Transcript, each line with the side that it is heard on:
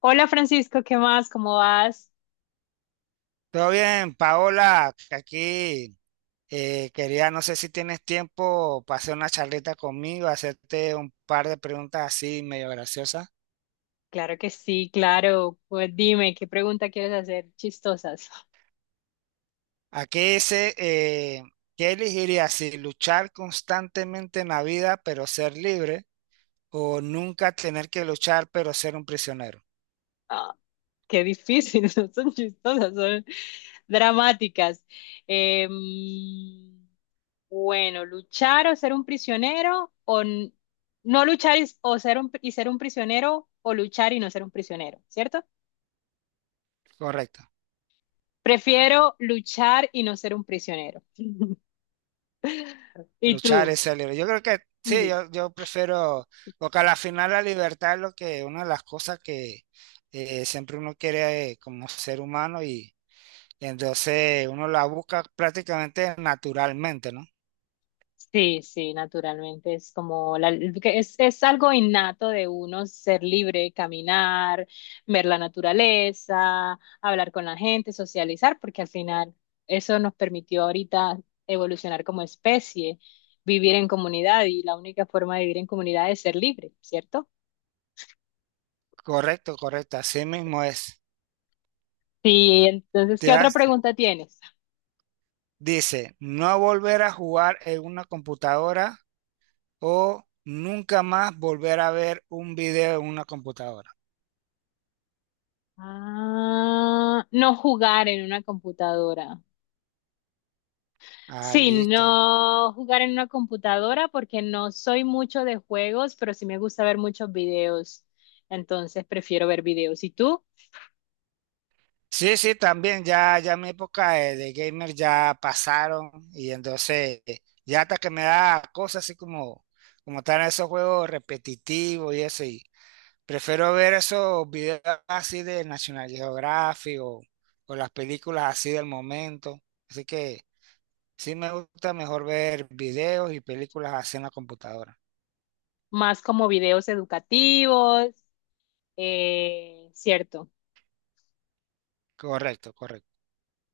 left: Hola Francisco, ¿qué más? ¿Cómo vas?
right: Todo bien, Paola, que aquí quería, no sé si tienes tiempo para hacer una charlita conmigo, hacerte un par de preguntas así medio graciosas.
left: Claro que sí, claro. Pues dime, ¿qué pregunta quieres hacer? Chistosas.
right: Aquí dice, ¿qué elegirías si luchar constantemente en la vida pero ser libre o nunca tener que luchar pero ser un prisionero?
left: Ah, qué difícil, no son chistosas, son dramáticas. Em, bueno, luchar o ser un prisionero o no luchar y, o ser un, y ser un prisionero o luchar y no ser un prisionero, ¿cierto?
right: Correcto,
left: Prefiero luchar y no ser un prisionero. ¿Y
right: luchar
left: tú?
right: es ser libre. Yo creo que sí,
left: Sí.
right: yo prefiero, porque a la final la libertad es lo que, una de las cosas que siempre uno quiere como ser humano y entonces uno la busca prácticamente naturalmente, ¿no?
left: Sí, sí, naturalmente es como la, que es algo innato de uno ser libre, caminar, ver la naturaleza, hablar con la gente, socializar, porque al final eso nos permitió ahorita evolucionar como especie, vivir en comunidad y la única forma de vivir en comunidad es ser libre, ¿cierto?
right: Correcto, correcto, así mismo es.
left: Sí, entonces,
right: Te
left: ¿qué otra
right: vas-
left: pregunta tienes?
right: dice, no volver a jugar en una computadora o nunca más volver a ver un video en una computadora.
left: Ah, no jugar en una computadora.
right: Ah,
left: Sí,
right: listo.
left: no jugar en una computadora porque no soy mucho de juegos, pero sí me gusta ver muchos videos. Entonces prefiero ver videos. ¿Y tú?
right: Sí, sí, también ya, ya mi época de gamer ya pasaron y entonces ya hasta que me da cosas así como están esos juegos repetitivos y eso. Prefiero ver esos videos así de National Geographic o las películas así del momento. Así que sí me gusta mejor ver videos y películas así en la computadora.
left: Más como videos educativos, cierto.
right: Correcto, correcto.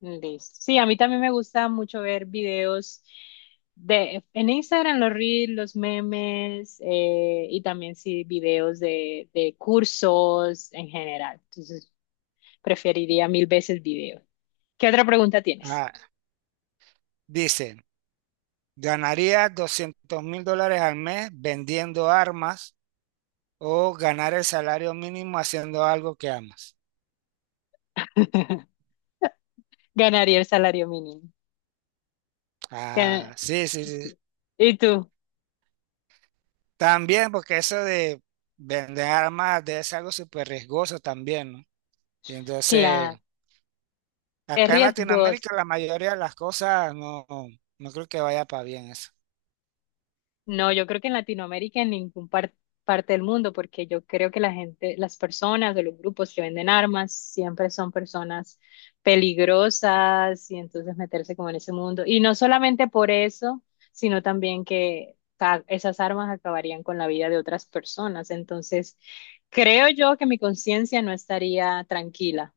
left: Listo. Sí, a mí también me gusta mucho ver videos de en Instagram, los reels, los memes y también sí videos de cursos en general. Entonces preferiría mil veces videos. ¿Qué otra pregunta tienes?
right: Ah, dice, ¿ganaría $200.000 al mes vendiendo armas o ganar el salario mínimo haciendo algo que amas?
left: Ganaría el salario mínimo. Gana-
right: Ah, sí, sí, sí.
left: sí. ¿Y tú?
right: También porque eso de vender armas de es algo súper riesgoso también, ¿no? Y entonces...
left: Claro. Es
right: Acá en
left: riesgoso.
right: Latinoamérica la mayoría de las cosas no, no creo que vaya para bien eso.
left: No, yo creo que en Latinoamérica, en ningún parte del mundo, porque yo creo que la gente, las personas de los grupos que venden armas siempre son personas peligrosas y entonces meterse como en ese mundo. Y no solamente por eso, sino también que esas armas acabarían con la vida de otras personas. Entonces, creo yo que mi conciencia no estaría tranquila.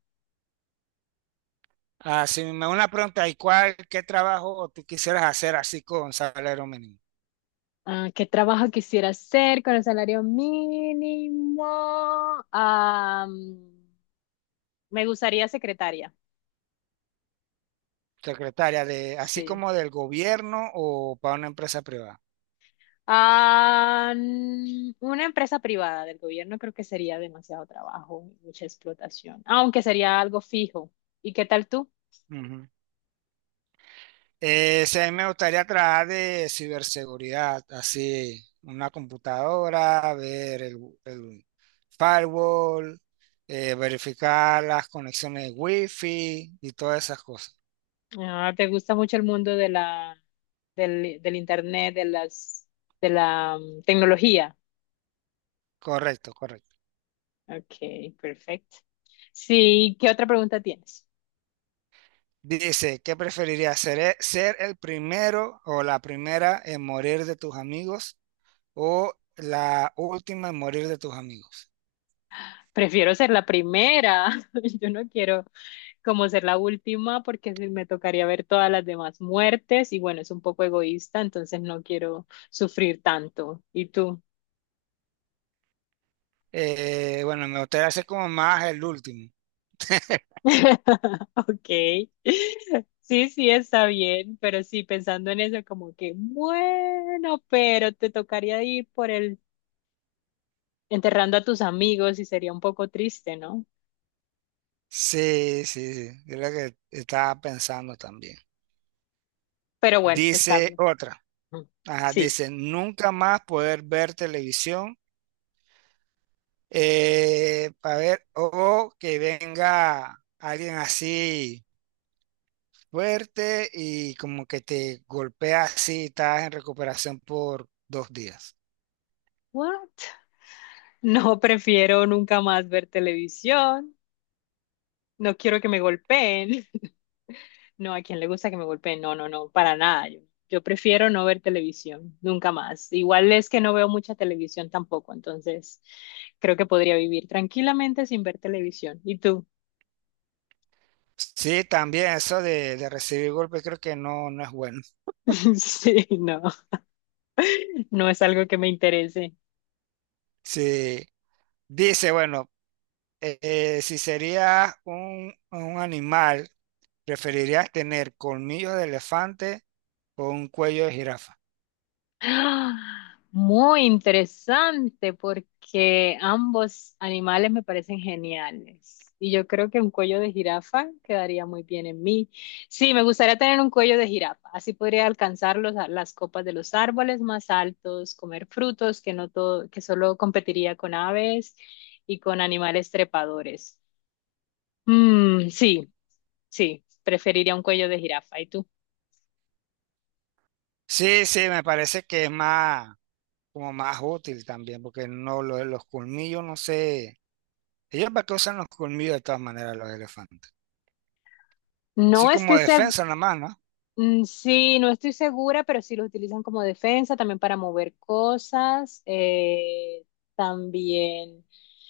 right: Ah, si me una pregunta, ¿y cuál, qué trabajo tú quisieras hacer así con salario mínimo?
left: Ah, ¿qué trabajo quisiera hacer con el salario mínimo? Ah, me gustaría secretaria,
right: Secretaria, así
left: sí.
right: como del gobierno o para una empresa privada.
left: Ah, una empresa privada del gobierno creo que sería demasiado trabajo, mucha explotación, aunque sería algo fijo. ¿Y qué tal tú?
right: Ujú. Sí, a mí me gustaría trabajar de ciberseguridad, así, una computadora, ver el firewall, verificar las conexiones de wifi y todas esas cosas.
left: Ah, ¿te gusta mucho el mundo de la, del internet, de las, de la tecnología?
right: Correcto, correcto.
left: Ok, perfecto. Sí, ¿qué otra pregunta tienes?
right: Dice, ¿qué preferirías? ¿Ser el primero o la primera en morir de tus amigos o la última en morir de tus amigos?
left: Prefiero ser la primera. Yo no quiero como ser la última porque me tocaría ver todas las demás muertes y bueno, es un poco egoísta, entonces no quiero sufrir tanto. ¿Y tú?
right: Bueno, me gustaría ser como más el último.
left: Ok. Sí, sí, está bien, pero sí, pensando en eso, como que, bueno, pero te tocaría ir por el enterrando a tus amigos y sería un poco triste, ¿no?
right: Sí, sí, sí, es lo que estaba pensando también.
left: Pero bueno, está
right: Dice
left: bien.
right: otra,
left: Mm.
right: ajá,
left: Sí.
right: dice, nunca más poder ver televisión para ver o que venga alguien así fuerte y como que te golpea así, estás en recuperación por 2 días.
left: What? No prefiero nunca más ver televisión. No quiero que me golpeen. No, ¿a quién le gusta que me golpeen? No, no, no, para nada. Yo prefiero no ver televisión, nunca más. Igual es que no veo mucha televisión tampoco, entonces creo que podría vivir tranquilamente sin ver televisión. ¿Y tú?
right: Sí, también eso de recibir golpes creo que no, no es bueno.
left: Sí, no, no es algo que me interese.
right: Sí, dice, bueno, si sería un animal, ¿preferirías tener colmillos de elefante o un cuello de jirafa?
left: ¡Ah! Muy interesante porque ambos animales me parecen geniales. Y yo creo que un cuello de jirafa quedaría muy bien en mí. Sí, me gustaría tener un cuello de jirafa. Así podría alcanzar las copas de los árboles más altos, comer frutos que no todo, que solo competiría con aves y con animales trepadores. Mm, sí, sí, preferiría un cuello de jirafa. ¿Y tú?
right: Sí, sí, me parece que es más, como más útil también, porque no, lo de los colmillos, no sé, ellos para qué usan los colmillos de todas maneras los elefantes. Sí,
left: No
right: como
left: estoy segura.
right: defensa nada más, ¿no?
left: Mm, sí, no estoy segura, pero sí los utilizan como defensa, también para mover cosas, también,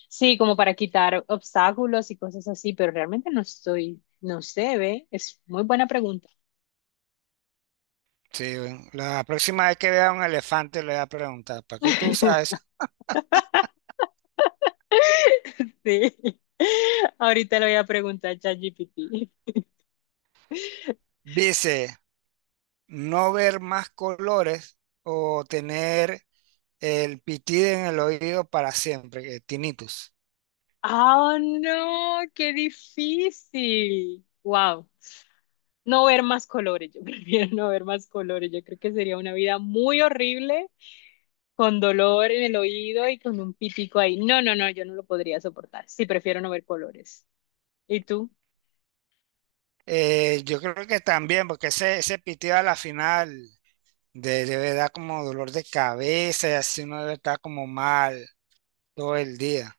left: sí, como para quitar obstáculos y cosas así, pero realmente no estoy, no sé, ve, es muy buena pregunta.
right: Sí, la próxima vez que vea un elefante le voy a preguntar, ¿para qué tú usas esa?
left: Sí, ahorita le voy a preguntar a ChatGPT.
right: Dice, no ver más colores o tener el pitido en el oído para siempre, que tinnitus.
left: ¡Oh, no! ¡Qué difícil! ¡Wow! No ver más colores, yo prefiero no ver más colores, yo creo que sería una vida muy horrible con dolor en el oído y con un pitico ahí. No, no, no, yo no lo podría soportar. Sí, prefiero no ver colores. ¿Y tú?
right: Yo creo que también, porque ese pitido a la final debe dar como dolor de cabeza y así uno debe estar como mal todo el día.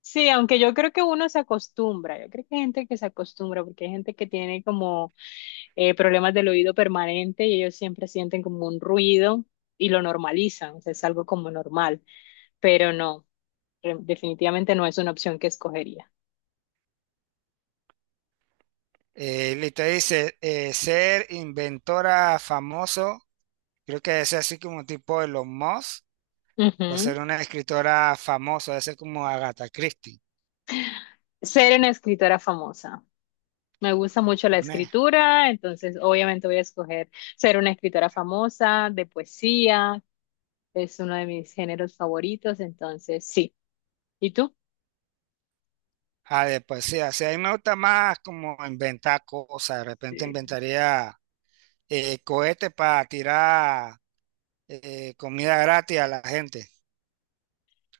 left: Sí, aunque yo creo que uno se acostumbra, yo creo que hay gente que se acostumbra, porque hay gente que tiene como problemas del oído permanente y ellos siempre sienten como un ruido y lo normalizan, o sea, es algo como normal, pero no, definitivamente no es una opción que escogería.
right: Listo, dice, ser inventora famoso. Creo que debe ser así como tipo Elon Musk, o
left: Ujú.
right: ser una escritora famosa, debe ser como Agatha Christie,
left: Ser una escritora famosa. Me gusta mucho la
right: una
left: escritura, entonces obviamente voy a escoger ser una escritora famosa de poesía, es uno de mis géneros favoritos, entonces sí. ¿Y tú?
right: de poesía. Sí, a mí me gusta más como inventar cosas, de repente
left: Sí.
right: inventaría cohetes para tirar comida gratis a la gente.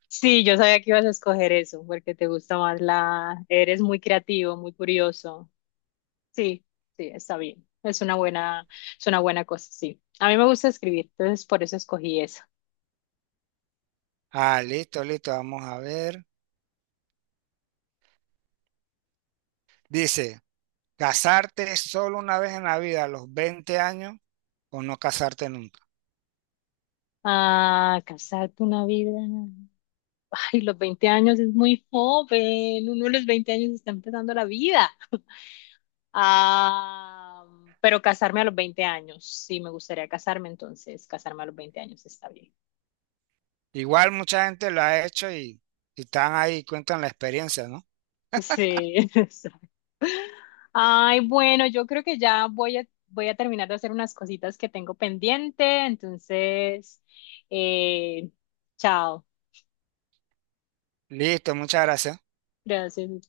left: Sí, yo sabía que ibas a escoger eso, porque te gusta más la... Eres muy creativo, muy curioso. Sí, sí, está bien. Es una buena cosa, sí. A mí me gusta escribir, entonces por eso escogí eso.
right: Ah, listo, listo, vamos a ver. Dice, ¿casarte solo una vez en la vida a los 20 años o no casarte nunca?
left: Ah, casarte una vida. Ay, los 20 años es muy joven. Uno de los 20 años está empezando la vida. Ah, pero casarme a los 20 años, sí, me gustaría casarme, entonces casarme a los 20 años está bien.
right: Igual mucha gente lo ha hecho y están ahí, cuentan la experiencia, ¿no?
left: Sí. Exacto. Ay, bueno, yo creo que ya voy a, voy a terminar de hacer unas cositas que tengo pendiente, entonces, eh, chao.
right: Listo, muchas gracias.
left: Gracias.